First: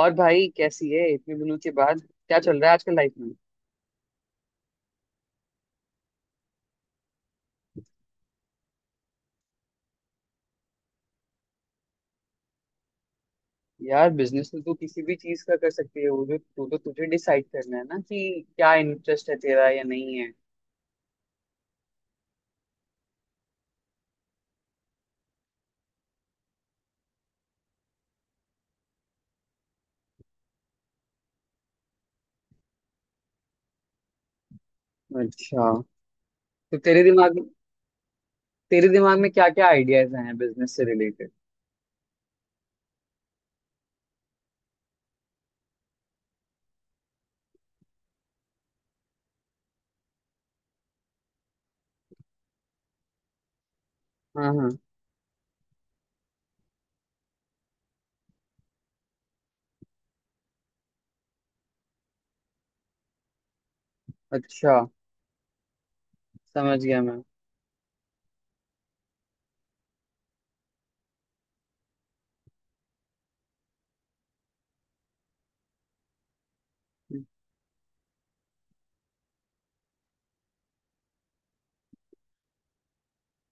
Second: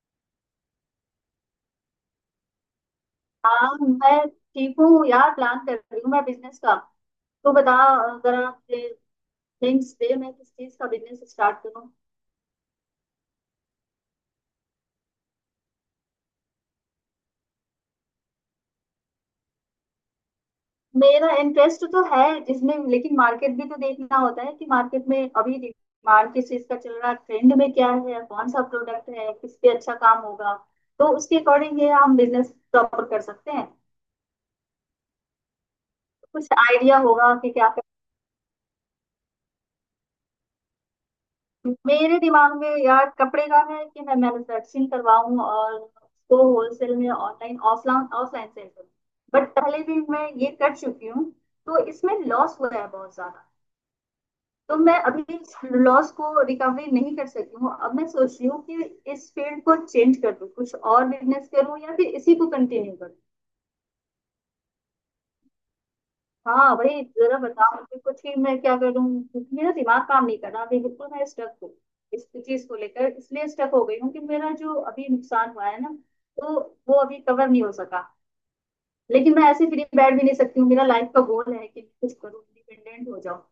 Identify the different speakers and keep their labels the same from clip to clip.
Speaker 1: और भाई कैसी है इतने दिनों के बाद? क्या चल रहा है आजकल लाइफ में?
Speaker 2: हाँ मैं ठीक हूँ यार। प्लान कर रही हूँ मैं बिजनेस का, तो बता जरा थिंक्स दे मैं किस चीज का बिजनेस स्टार्ट करूँ।
Speaker 1: यार, बिजनेस तो तू किसी भी चीज का कर सकती है। वो जो तू तो तुझे डिसाइड करना है ना कि क्या इंटरेस्ट है तेरा या नहीं है।
Speaker 2: मेरा इंटरेस्ट तो है जिसमें, लेकिन मार्केट भी तो देखना होता है कि मार्केट में अभी डिमांड किस चीज का चल रहा है, ट्रेंड में क्या है, कौन सा प्रोडक्ट है, किस पे अच्छा काम होगा। तो उसके अकॉर्डिंग ये हम बिजनेस प्रॉपर कर सकते हैं।
Speaker 1: अच्छा,
Speaker 2: कुछ
Speaker 1: तो
Speaker 2: आइडिया
Speaker 1: तेरे
Speaker 2: होगा
Speaker 1: दिमाग
Speaker 2: कि क्या।
Speaker 1: तेरे दिमाग में क्या क्या आइडियाज हैं बिजनेस से रिलेटेड?
Speaker 2: मेरे दिमाग में यार कपड़े का है कि मैं मैन्युफैक्चरिंग करवाऊं और उसको होलसेल में ऑनलाइन ऑफलाइन ऑफलाइन सेल करूं। बट पहले भी मैं ये कर चुकी हूँ, तो इसमें लॉस हुआ है बहुत ज्यादा।
Speaker 1: हाँ हाँ।
Speaker 2: तो मैं अभी लॉस को रिकवरी नहीं कर सकी हूँ। अब मैं सोच रही हूँ कि इस फील्ड को चेंज कर दूं, कुछ और बिजनेस करूँ या फिर इसी को कंटिन्यू करूँ।
Speaker 1: अच्छा।
Speaker 2: हाँ
Speaker 1: समझ गया
Speaker 2: वही
Speaker 1: मैं।
Speaker 2: जरा बताओ मुझे कुछ ही, मैं क्या करूँ। क्योंकि मेरा दिमाग काम नहीं कर रहा अभी, बिल्कुल मैं स्टक हूँ इस चीज को लेकर। इसलिए स्टक हो गई हूँ कि मेरा जो अभी नुकसान हुआ है ना, तो वो अभी
Speaker 1: हम्म
Speaker 2: कवर नहीं हो सका। लेकिन मैं ऐसे फ्री बैठ भी नहीं सकती हूँ, मेरा लाइफ का गोल है कि कुछ करूँ, इंडिपेंडेंट हो जाऊँ।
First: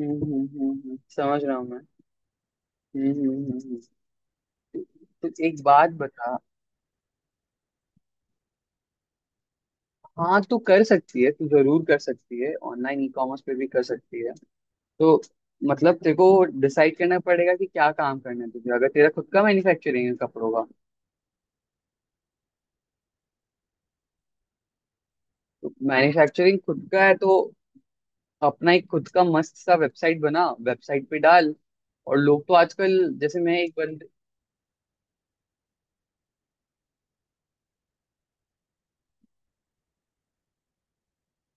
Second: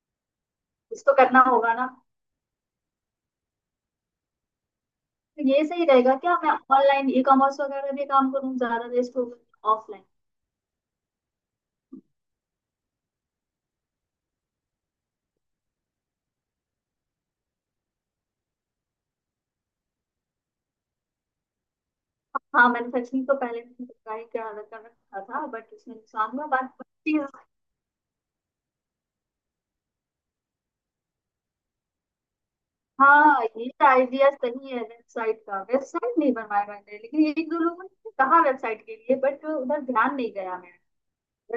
Speaker 2: कुछ तो करना
Speaker 1: समझ रहा हूँ
Speaker 2: होगा
Speaker 1: मैं।
Speaker 2: ना।
Speaker 1: हम्म। हम्म। तो
Speaker 2: तो
Speaker 1: एक
Speaker 2: ये सही
Speaker 1: बात
Speaker 2: रहेगा
Speaker 1: बता।
Speaker 2: क्या मैं ऑनलाइन ई कॉमर्स वगैरह में काम करूँ, ज्यादा बेस्ट होगा ऑफलाइन।
Speaker 1: हाँ, तू कर सकती है, तू जरूर कर सकती है, ऑनलाइन ई कॉमर्स पे भी कर सकती है। तो मतलब तेरे को डिसाइड करना पड़ेगा कि क्या काम करना है तुझे, अगर तेरा खुद का मैन्युफैक्चरिंग है कपड़ों का।
Speaker 2: हाँ मैन्युफैक्चरिंग तो पहले मैंने ट्राई कर कर रखा था,
Speaker 1: तो
Speaker 2: बट उसमें नुकसान हुआ
Speaker 1: मैन्युफैक्चरिंग
Speaker 2: बात।
Speaker 1: खुद का है तो अपना एक खुद का मस्त सा वेबसाइट बना, वेबसाइट पे डाल। और लोग तो आजकल, जैसे
Speaker 2: हाँ
Speaker 1: मैं
Speaker 2: ये
Speaker 1: एक बंद।
Speaker 2: आइडिया सही है वेबसाइट का। वेबसाइट नहीं बनवाया मैंने, लेकिन एक दो लोगों ने कहा वेबसाइट के लिए, बट उधर ध्यान नहीं गया मैं।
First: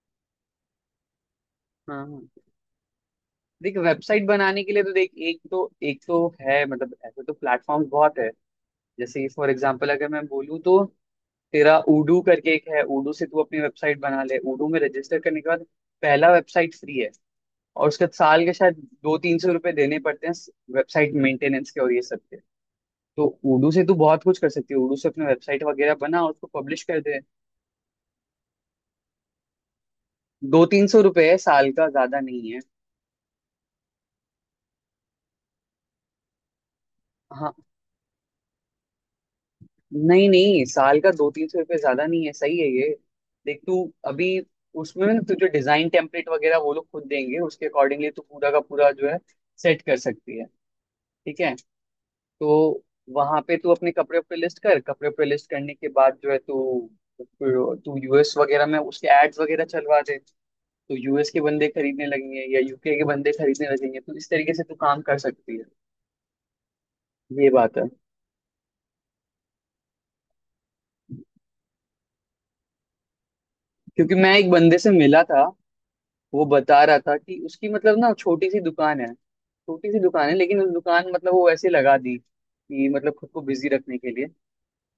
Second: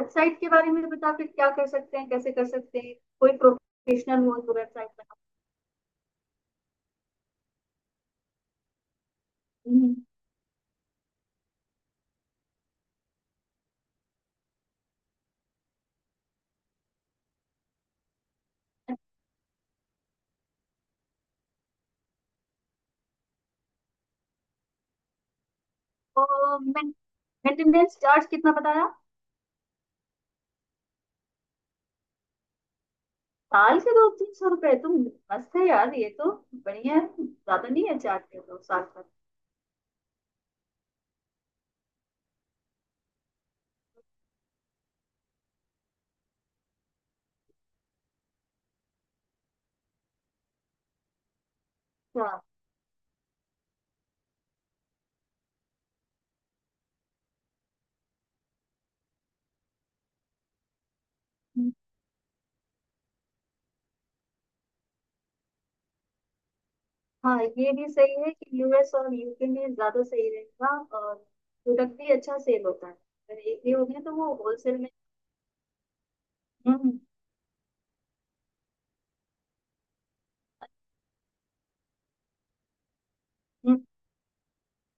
Speaker 2: वेबसाइट के बारे में बता, फिर क्या कर
Speaker 1: हाँ
Speaker 2: सकते हैं,
Speaker 1: हाँ।
Speaker 2: कैसे कर सकते हैं। कोई
Speaker 1: देख,
Speaker 2: प्रोफेशनल
Speaker 1: वेबसाइट
Speaker 2: हो तो
Speaker 1: बनाने के लिए
Speaker 2: वेबसाइट
Speaker 1: तो देख,
Speaker 2: बना।
Speaker 1: एक तो है, मतलब ऐसे तो प्लेटफॉर्म बहुत है। जैसे फॉर एग्जांपल
Speaker 2: हम्म।
Speaker 1: अगर मैं बोलूँ तो, तेरा उडू करके एक है, उडू से तू अपनी वेबसाइट बना ले, उडू में रजिस्टर करने के बाद पहला वेबसाइट फ्री है। और उसके साल के शायद दो तीन सौ रुपए देने पड़ते हैं, वेबसाइट मेंटेनेंस के और ये सब के। तो उर्दू से तू बहुत कुछ कर सकती है, उर्दू से अपने वेबसाइट वगैरह बना और उसको
Speaker 2: तो
Speaker 1: पब्लिश कर दे।
Speaker 2: मेंटेनेंस चार्ज कितना बताया।
Speaker 1: दो तीन सौ रुपए है साल का, ज्यादा नहीं है।
Speaker 2: साल के 2-300 रुपए तो मस्त है यार ये तो। बढ़िया है,
Speaker 1: हाँ।
Speaker 2: ज्यादा नहीं है चार्ज के दो साल का।
Speaker 1: नहीं नहीं, साल का दो तीन सौ रुपये ज्यादा नहीं है, सही है ये। देख तू अभी, उसमें ना तुझे डिजाइन टेम्पलेट वगैरह वो लोग खुद देंगे, उसके अकॉर्डिंगली तू पूरा का पूरा जो है सेट कर सकती है। ठीक है।
Speaker 2: अच्छा।
Speaker 1: तो वहां पे तू अपने कपड़े पे लिस्ट कर, कपड़े पे लिस्ट करने के बाद जो है तू तू यूएस वगैरह में उसके एड्स वगैरह चलवा दे। तो यूएस के बंदे खरीदने लगेंगे या यूके के बंदे खरीदने लगेंगे, तो इस तरीके से तू काम कर सकती है।
Speaker 2: हाँ
Speaker 1: ये
Speaker 2: ये
Speaker 1: बात है।
Speaker 2: भी सही है कि यूएस और यूके में ज्यादा सही रहेगा। और प्रोडक्ट भी अच्छा सेल होता है, अगर एक भी हो गया
Speaker 1: क्योंकि
Speaker 2: तो
Speaker 1: मैं
Speaker 2: वो
Speaker 1: एक बंदे
Speaker 2: होलसेल
Speaker 1: से
Speaker 2: में।
Speaker 1: मिला था, वो बता रहा
Speaker 2: हम्म।
Speaker 1: था कि उसकी मतलब ना छोटी सी दुकान है, छोटी सी दुकान है लेकिन उस दुकान, मतलब वो ऐसे लगा दी कि मतलब खुद को बिजी
Speaker 2: हम्म।
Speaker 1: रखने के लिए।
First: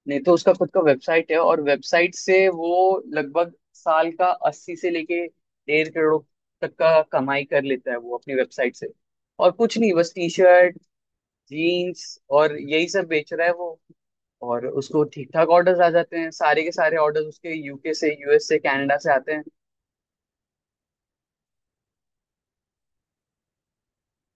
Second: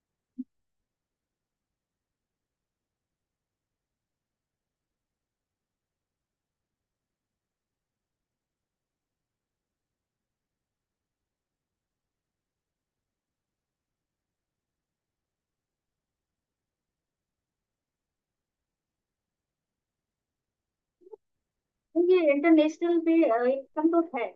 Speaker 1: नहीं तो उसका खुद का वेबसाइट है, और वेबसाइट से वो लगभग साल का अस्सी से लेके डेढ़ करोड़ तक का कमाई कर लेता है, वो अपनी वेबसाइट से। और कुछ नहीं, बस टी शर्ट, जीन्स और यही सब बेच रहा है वो। और उसको ठीक ठाक ऑर्डर्स आ जाते हैं, सारे के सारे ऑर्डर्स उसके यूके से, यूएस से, कनाडा से आते हैं।
Speaker 2: ये इंटरनेशनल भी इनकम तो है।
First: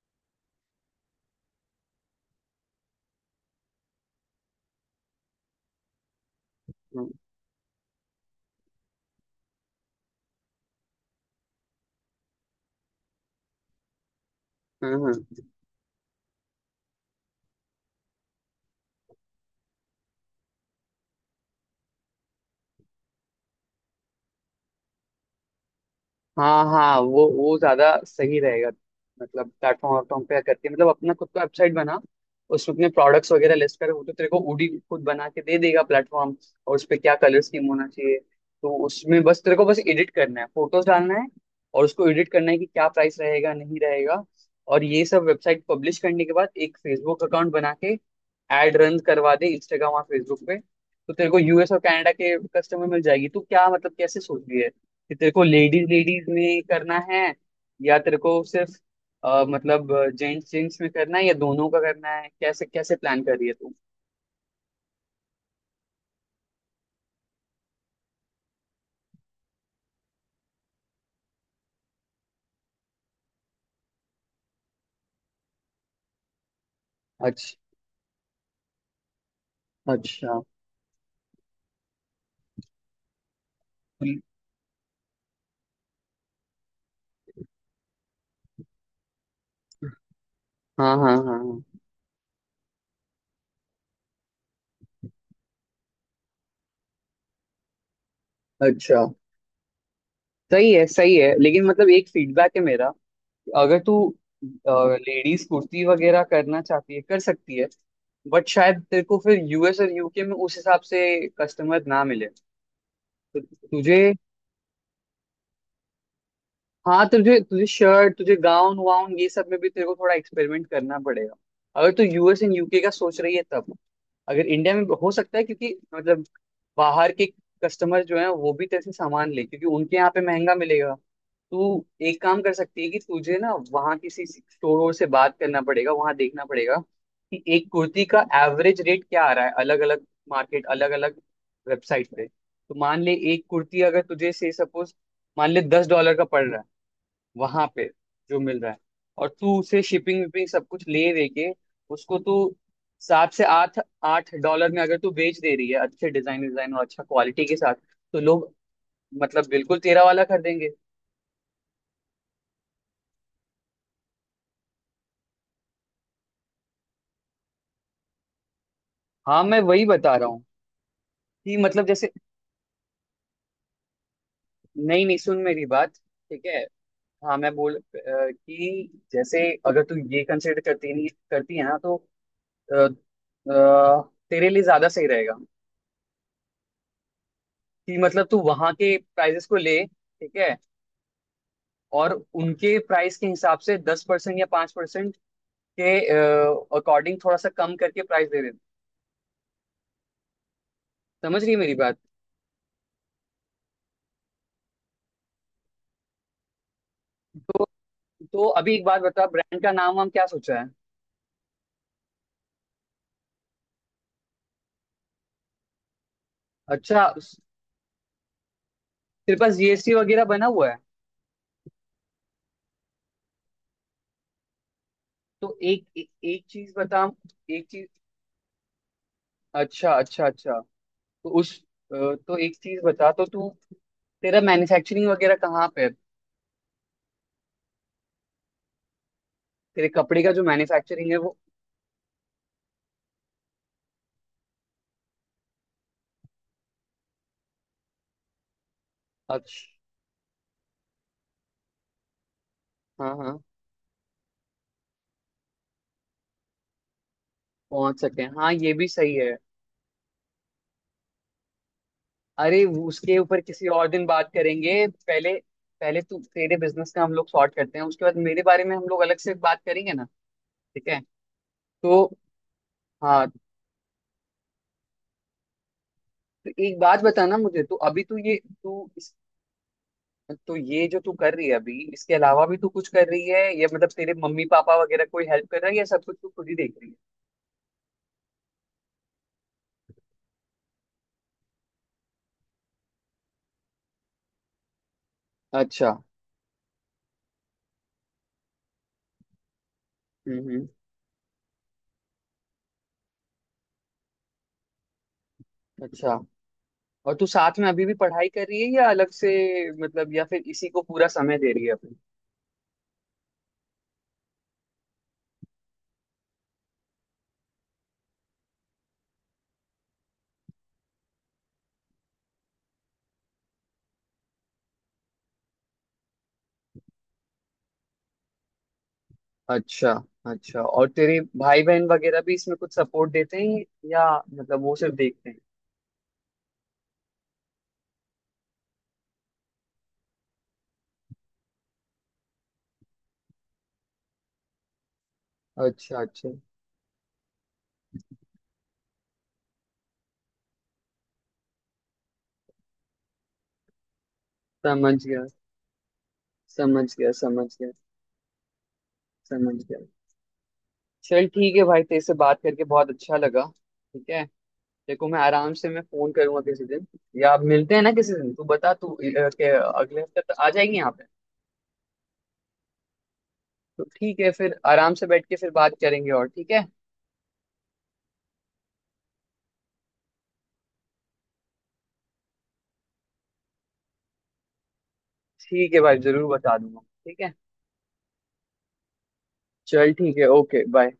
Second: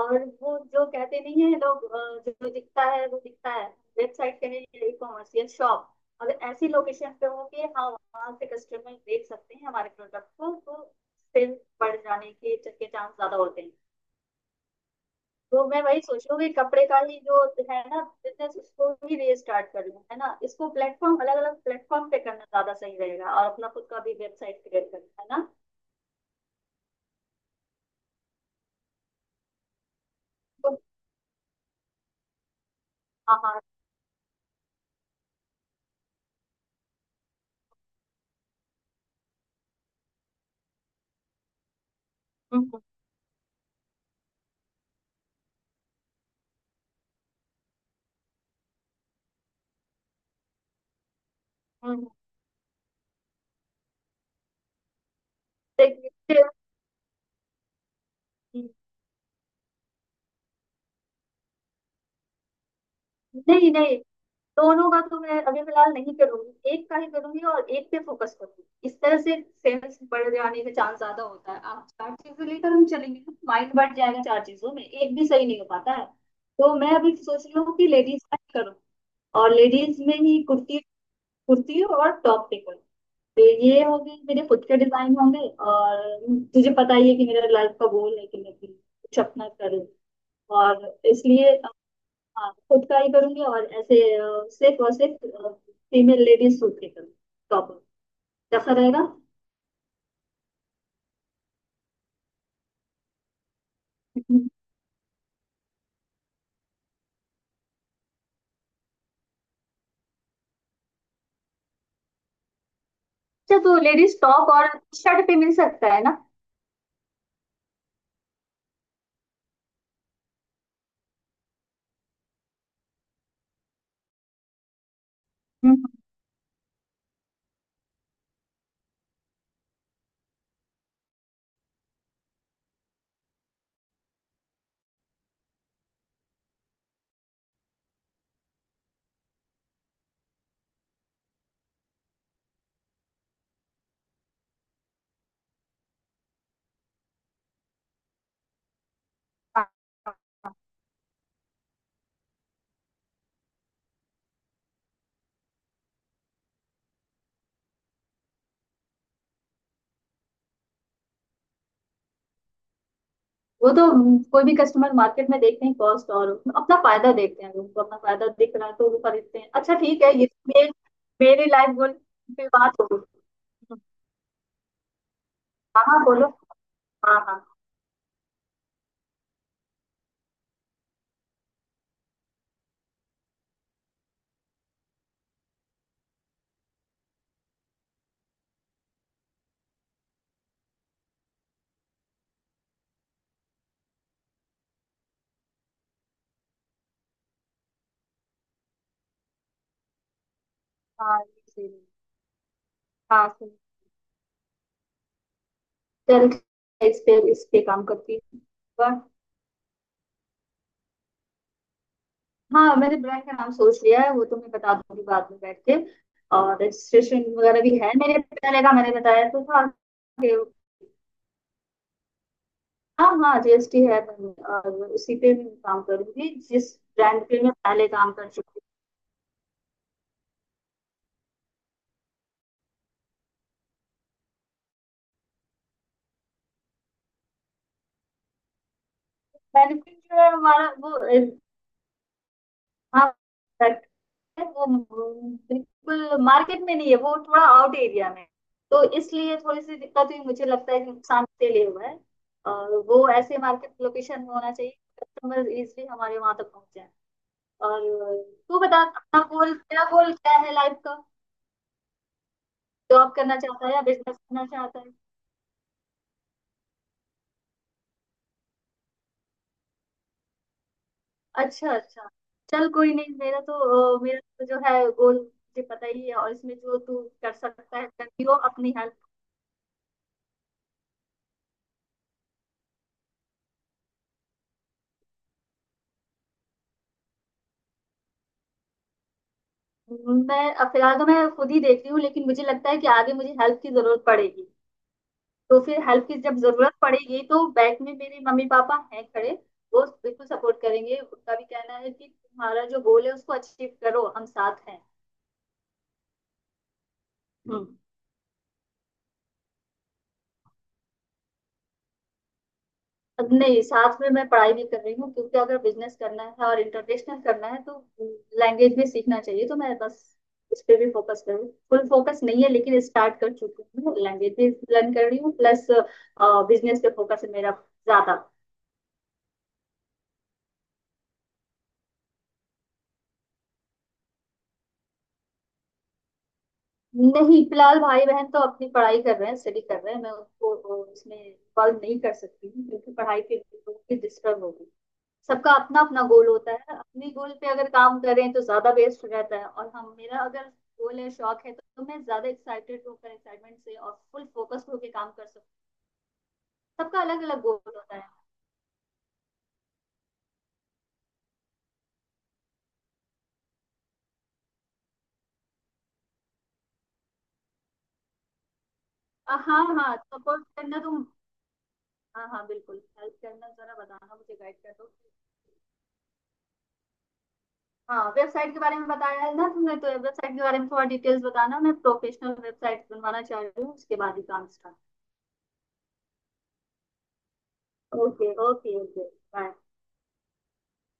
Speaker 2: और वो जो कहते नहीं है लोग जो दिखता है वो दिखता है। वेबसाइट के लिए ई कॉमर्स या शॉप अगर ऐसी
Speaker 1: हम्म
Speaker 2: लोकेशन पे हो कि हाँ वहाँ से कस्टमर देख सकते हैं हमारे प्रोडक्ट को, तो सेल बढ़ जाने के चांस ज्यादा होते हैं।
Speaker 1: हम्म।
Speaker 2: तो मैं वही सोच रही हूँ कि कपड़े का ही जो है ना बिजनेस, उसको भी रीस्टार्ट कर लूँ। है ना, इसको प्लेटफॉर्म अलग अलग प्लेटफॉर्म पे करना ज्यादा सही रहेगा, और अपना खुद का भी वेबसाइट क्रिएट करना है ना।
Speaker 1: हाँ हाँ, वो ज्यादा सही रहेगा। मतलब प्लेटफॉर्म वाटफॉर्म पे करके,
Speaker 2: तो
Speaker 1: मतलब अपना खुद का वेबसाइट बना। उसमें अपने प्रोडक्ट्स
Speaker 2: हाँ
Speaker 1: वगैरह
Speaker 2: हाँ।
Speaker 1: लिस्ट कर, वो तो तेरे को ओडी खुद बना के दे देगा प्लेटफॉर्म। और उस पे क्या कलर स्कीम होना चाहिए, तो उसमें बस तेरे को बस एडिट करना है, फोटोज डालना है, और उसको एडिट करना है
Speaker 2: हम्म,
Speaker 1: कि
Speaker 2: हम्म,
Speaker 1: क्या प्राइस रहेगा नहीं रहेगा। और ये सब वेबसाइट पब्लिश करने के बाद एक फेसबुक अकाउंट बना के एड रन करवा दे इंस्टाग्राम और फेसबुक पे, तो तेरे को यूएस और
Speaker 2: हम्म।
Speaker 1: कनाडा के कस्टमर मिल जाएगी। तू क्या मतलब कैसे सोच रही है, कि तेरे को लेडीज
Speaker 2: देखिए
Speaker 1: लेडीज
Speaker 2: फिर-
Speaker 1: में करना है, या तेरे को सिर्फ मतलब जेंट्स जेंट्स में करना है, या दोनों का करना है, कैसे कैसे प्लान कर रही है
Speaker 2: नहीं
Speaker 1: तू?
Speaker 2: नहीं, दोनों का तो मैं अभी फिलहाल नहीं करूंगी, एक का ही करूंगी और एक पे फोकस करूंगी। इस तरह से सेल्स बढ़ जाने का चांस ज्यादा होता है। आप चार चीजें लेकर हम चलेंगे तो माइंड बढ़ जाएगा, चार चीजों में एक भी सही नहीं हो पाता है। तो मैं अभी सोच
Speaker 1: अच्छा।
Speaker 2: रही हूँ कि लेडीज का ही करूँ। और लेडीज में
Speaker 1: अच्छा।
Speaker 2: ही कुर्ती, कुर्ती और टॉप पे कुर्ती। तो ये होगी, मेरे खुद के डिजाइन होंगे। और तुझे पता ही है कि मेरा लाइफ का गोल है कि मैं भी कुछ अपना करूँ। और
Speaker 1: हाँ हाँ हाँ
Speaker 2: इसलिए
Speaker 1: हाँ।
Speaker 2: हाँ खुद का ही करूंगी। और ऐसे सिर्फ और सिर्फ फीमेल लेडीज सूट के करूँगी। टॉप कैसा रहेगा।
Speaker 1: अच्छा, सही है सही है, लेकिन मतलब एक फीडबैक है मेरा। अगर तू
Speaker 2: हम्म।
Speaker 1: लेडीज कुर्ती वगैरह करना चाहती है, कर सकती है, बट शायद तेरे को फिर यूएस और यूके में उस हिसाब से कस्टमर ना मिले। तो
Speaker 2: अच्छा तो
Speaker 1: तुझे,
Speaker 2: लेडीज टॉप और शर्ट पे मिल सकता है ना।
Speaker 1: हाँ, तुझे तुझे शर्ट, तुझे गाउन वाउन ये सब में भी तेरे को थोड़ा एक्सपेरिमेंट करना पड़ेगा, अगर तू यूएस एंड यूके का सोच रही है तब। अगर इंडिया में हो सकता है क्योंकि
Speaker 2: हम्म,
Speaker 1: मतलब बाहर के कस्टमर जो है वो भी तेरे से सामान ले, क्योंकि उनके यहाँ पे महंगा मिलेगा। तू एक काम कर सकती है कि तुझे ना वहाँ किसी स्टोर वोर से बात करना पड़ेगा, वहाँ देखना पड़ेगा कि एक कुर्ती का एवरेज रेट क्या आ रहा है अलग अलग मार्केट, अलग अलग वेबसाइट पे। तो मान ले एक कुर्ती अगर तुझे से सपोज, मान ले 10 डॉलर का पड़ रहा है वहां पे जो मिल रहा है, और तू
Speaker 2: हाँ
Speaker 1: उसे शिपिंग विपिंग सब कुछ ले दे के उसको तू सात से आठ आठ डॉलर में अगर तू बेच दे रही है, अच्छे डिजाइन डिजाइन और अच्छा क्वालिटी के साथ, तो लोग मतलब बिल्कुल तेरा वाला कर देंगे।
Speaker 2: वो तो। कोई भी कस्टमर मार्केट में देखते हैं कॉस्ट, और अपना फायदा देखते हैं। उनको अपना फायदा दिख रहा है तो वो खरीदते
Speaker 1: हाँ
Speaker 2: हैं।
Speaker 1: मैं
Speaker 2: अच्छा
Speaker 1: वही
Speaker 2: ठीक है,
Speaker 1: बता रहा
Speaker 2: ये
Speaker 1: हूँ,
Speaker 2: मेरे मेरी
Speaker 1: कि
Speaker 2: लाइफ
Speaker 1: मतलब
Speaker 2: गोल
Speaker 1: जैसे,
Speaker 2: पे बात हो गई।
Speaker 1: नहीं नहीं, सुन मेरी
Speaker 2: हाँ
Speaker 1: बात,
Speaker 2: हाँ बोलो।
Speaker 1: ठीक है।
Speaker 2: हाँ
Speaker 1: हाँ
Speaker 2: हाँ
Speaker 1: मैं बोल कि जैसे अगर तू ये कंसिडर करती नहीं करती है ना, तो अ, अ, तेरे लिए ज्यादा सही रहेगा, कि मतलब तू वहां के प्राइजेस को ले, ठीक है, और उनके प्राइस के हिसाब से 10% या 5% के अकॉर्डिंग थोड़ा सा कम करके प्राइस दे देते।
Speaker 2: हाँ
Speaker 1: समझ रही है मेरी
Speaker 2: इसीलिए।
Speaker 1: बात?
Speaker 2: हाँ सही। चल ठीक है, इस पे
Speaker 1: तो
Speaker 2: काम करती हूँ।
Speaker 1: तो अभी एक बात
Speaker 2: पर-
Speaker 1: बता, ब्रांड का नाम वाम क्या सोचा है।
Speaker 2: हाँ मैंने ब्रांड का नाम सोच लिया है, वो तो मैं बता दूंगी बाद में बैठ के। और
Speaker 1: अच्छा,
Speaker 2: रजिस्ट्रेशन वगैरह भी है मेरे पहले का, मैंने बताया
Speaker 1: तेरे
Speaker 2: तो
Speaker 1: पास
Speaker 2: था
Speaker 1: जीएसटी वगैरह
Speaker 2: कि।
Speaker 1: बना हुआ है।
Speaker 2: हाँ हाँ जीएसटी है मैम, और उसी पे मैं
Speaker 1: तो
Speaker 2: काम करूंगी
Speaker 1: एक चीज
Speaker 2: जिस
Speaker 1: बता,
Speaker 2: ब्रांड पे मैं
Speaker 1: एक चीज,
Speaker 2: पहले काम कर चुकी
Speaker 1: अच्छा अच्छा अच्छा। तो तो एक चीज बता, तो तू तेरा मैन्युफैक्चरिंग वगैरह कहाँ पे है,
Speaker 2: हूँ।
Speaker 1: तेरे
Speaker 2: बेनिफिट जो
Speaker 1: कपड़े
Speaker 2: है
Speaker 1: का जो
Speaker 2: हमारा वो
Speaker 1: मैन्युफैक्चरिंग है वो?
Speaker 2: हाँ फैक्ट है वो बिल्कुल मार्केट में नहीं है, वो थोड़ा आउट एरिया में है। तो इसलिए थोड़ी
Speaker 1: अच्छा।
Speaker 2: सी दिक्कत हुई, मुझे लगता है कि नुकसान के लिए हुआ है। और वो
Speaker 1: हाँ
Speaker 2: ऐसे
Speaker 1: हाँ,
Speaker 2: मार्केट लोकेशन होना चाहिए कस्टमर इजिली हमारे वहां तक पहुंच जाए।
Speaker 1: पहुंच सके,
Speaker 2: और
Speaker 1: हाँ
Speaker 2: तू
Speaker 1: ये
Speaker 2: बता
Speaker 1: भी सही
Speaker 2: अपना
Speaker 1: है।
Speaker 2: गोल क्या, गोल क्या है लाइफ का।
Speaker 1: अरे,
Speaker 2: जॉब
Speaker 1: उसके
Speaker 2: करना
Speaker 1: ऊपर किसी
Speaker 2: चाहता है या
Speaker 1: और दिन
Speaker 2: बिजनेस
Speaker 1: बात
Speaker 2: करना चाहता है।
Speaker 1: करेंगे। पहले पहले तू तेरे बिजनेस का हम लोग सॉर्ट करते हैं, उसके बाद मेरे बारे में हम लोग अलग से बात करेंगे ना। ठीक है।
Speaker 2: अच्छा
Speaker 1: तो,
Speaker 2: अच्छा। चल कोई नहीं,
Speaker 1: हाँ,
Speaker 2: मेरा तो मेरा तो जो है गोल मुझे पता ही है, और
Speaker 1: तो
Speaker 2: इसमें
Speaker 1: एक
Speaker 2: जो तू
Speaker 1: बात
Speaker 2: कर
Speaker 1: बताना मुझे, तो
Speaker 2: सकता है
Speaker 1: अभी तू
Speaker 2: करती हो
Speaker 1: ये
Speaker 2: अपनी
Speaker 1: तू
Speaker 2: हेल्प।
Speaker 1: इस, तो ये जो तू कर रही है अभी इसके अलावा भी तू कुछ कर रही है, या मतलब तेरे मम्मी पापा वगैरह कोई हेल्प कर रहा है, या सब कुछ तू खुद ही देख रही
Speaker 2: मैं फिलहाल तो मैं खुद ही देख रही हूँ, लेकिन मुझे लगता है कि आगे मुझे हेल्प की जरूरत पड़ेगी। तो
Speaker 1: है।
Speaker 2: फिर
Speaker 1: अच्छा।
Speaker 2: हेल्प की जब जरूरत पड़ेगी तो बैक में मेरे मम्मी पापा हैं खड़े। वो बिल्कुल सपोर्ट
Speaker 1: हम्म।
Speaker 2: करेंगे, उनका भी कहना है कि तुम्हारा जो गोल है उसको अचीव करो, हम साथ हैं।
Speaker 1: अच्छा, और तू साथ
Speaker 2: हम्म।
Speaker 1: में अभी भी पढ़ाई कर रही है या अलग से मतलब, या फिर इसी को पूरा समय दे रही है।
Speaker 2: नहीं साथ में मैं पढ़ाई भी कर रही हूँ, क्योंकि अगर बिजनेस करना है और इंटरनेशनल करना है तो लैंग्वेज भी सीखना चाहिए। तो मैं बस इस पे भी फोकस कर रही हूँ, फुल फोकस नहीं है लेकिन स्टार्ट कर चुकी हूँ, लैंग्वेज भी लर्न कर रही हूँ। प्लस बिजनेस पे फोकस है मेरा ज्यादा।
Speaker 1: अच्छा अच्छा, और तेरे भाई बहन वगैरह भी इसमें कुछ सपोर्ट देते हैं, या मतलब वो सिर्फ देखते हैं।
Speaker 2: नहीं फिलहाल भाई बहन तो अपनी पढ़ाई कर रहे हैं, स्टडी कर रहे हैं, मैं उनको इसमें इन्वॉल्व नहीं कर सकती हूँ क्योंकि पढ़ाई के लिए डिस्टर्ब होगी। सबका अपना
Speaker 1: अच्छा।
Speaker 2: अपना गोल
Speaker 1: अच्छा,
Speaker 2: होता है, अपने गोल पे अगर काम करें तो ज्यादा बेस्ट रहता है। और हम मेरा अगर गोल है शौक है तो मैं ज्यादा एक्साइटेड होकर, एक्साइटमेंट से और फुल फोकस्ड होकर
Speaker 1: समझ
Speaker 2: काम
Speaker 1: गया,
Speaker 2: कर सकती।
Speaker 1: समझ
Speaker 2: सबका
Speaker 1: गया,
Speaker 2: अलग अलग
Speaker 1: समझ
Speaker 2: गोल
Speaker 1: गया,
Speaker 2: होता है।
Speaker 1: समझ गया। चल, ठीक है भाई, तेरे से बात करके बहुत अच्छा लगा। ठीक है। देखो, मैं आराम से, मैं फोन करूंगा किसी दिन, या आप मिलते हैं ना किसी दिन, तू बता तू अ,
Speaker 2: आ,
Speaker 1: के
Speaker 2: हाँ हाँ
Speaker 1: अगले हफ्ते तो
Speaker 2: सपोर्ट
Speaker 1: आ जाएगी
Speaker 2: करना
Speaker 1: यहाँ पे।
Speaker 2: तुम। हाँ हाँ बिल्कुल हेल्प करना, जरा
Speaker 1: तो
Speaker 2: बताना
Speaker 1: ठीक है,
Speaker 2: मुझे,
Speaker 1: फिर
Speaker 2: गाइड कर दो।
Speaker 1: आराम से बैठ के फिर बात करेंगे और, ठीक है।
Speaker 2: हाँ वेबसाइट के बारे में बताया है ना तुमने, तो वेबसाइट के बारे में थोड़ा डिटेल्स बताना, मैं प्रोफेशनल वेबसाइट बनवाना चाह रही हूँ उसके बाद ही काम स्टार्ट।
Speaker 1: ठीक है भाई, जरूर बता दूंगा। ठीक है।
Speaker 2: Okay okay okay. बाय।
Speaker 1: चल ठीक है, ओके, बाय।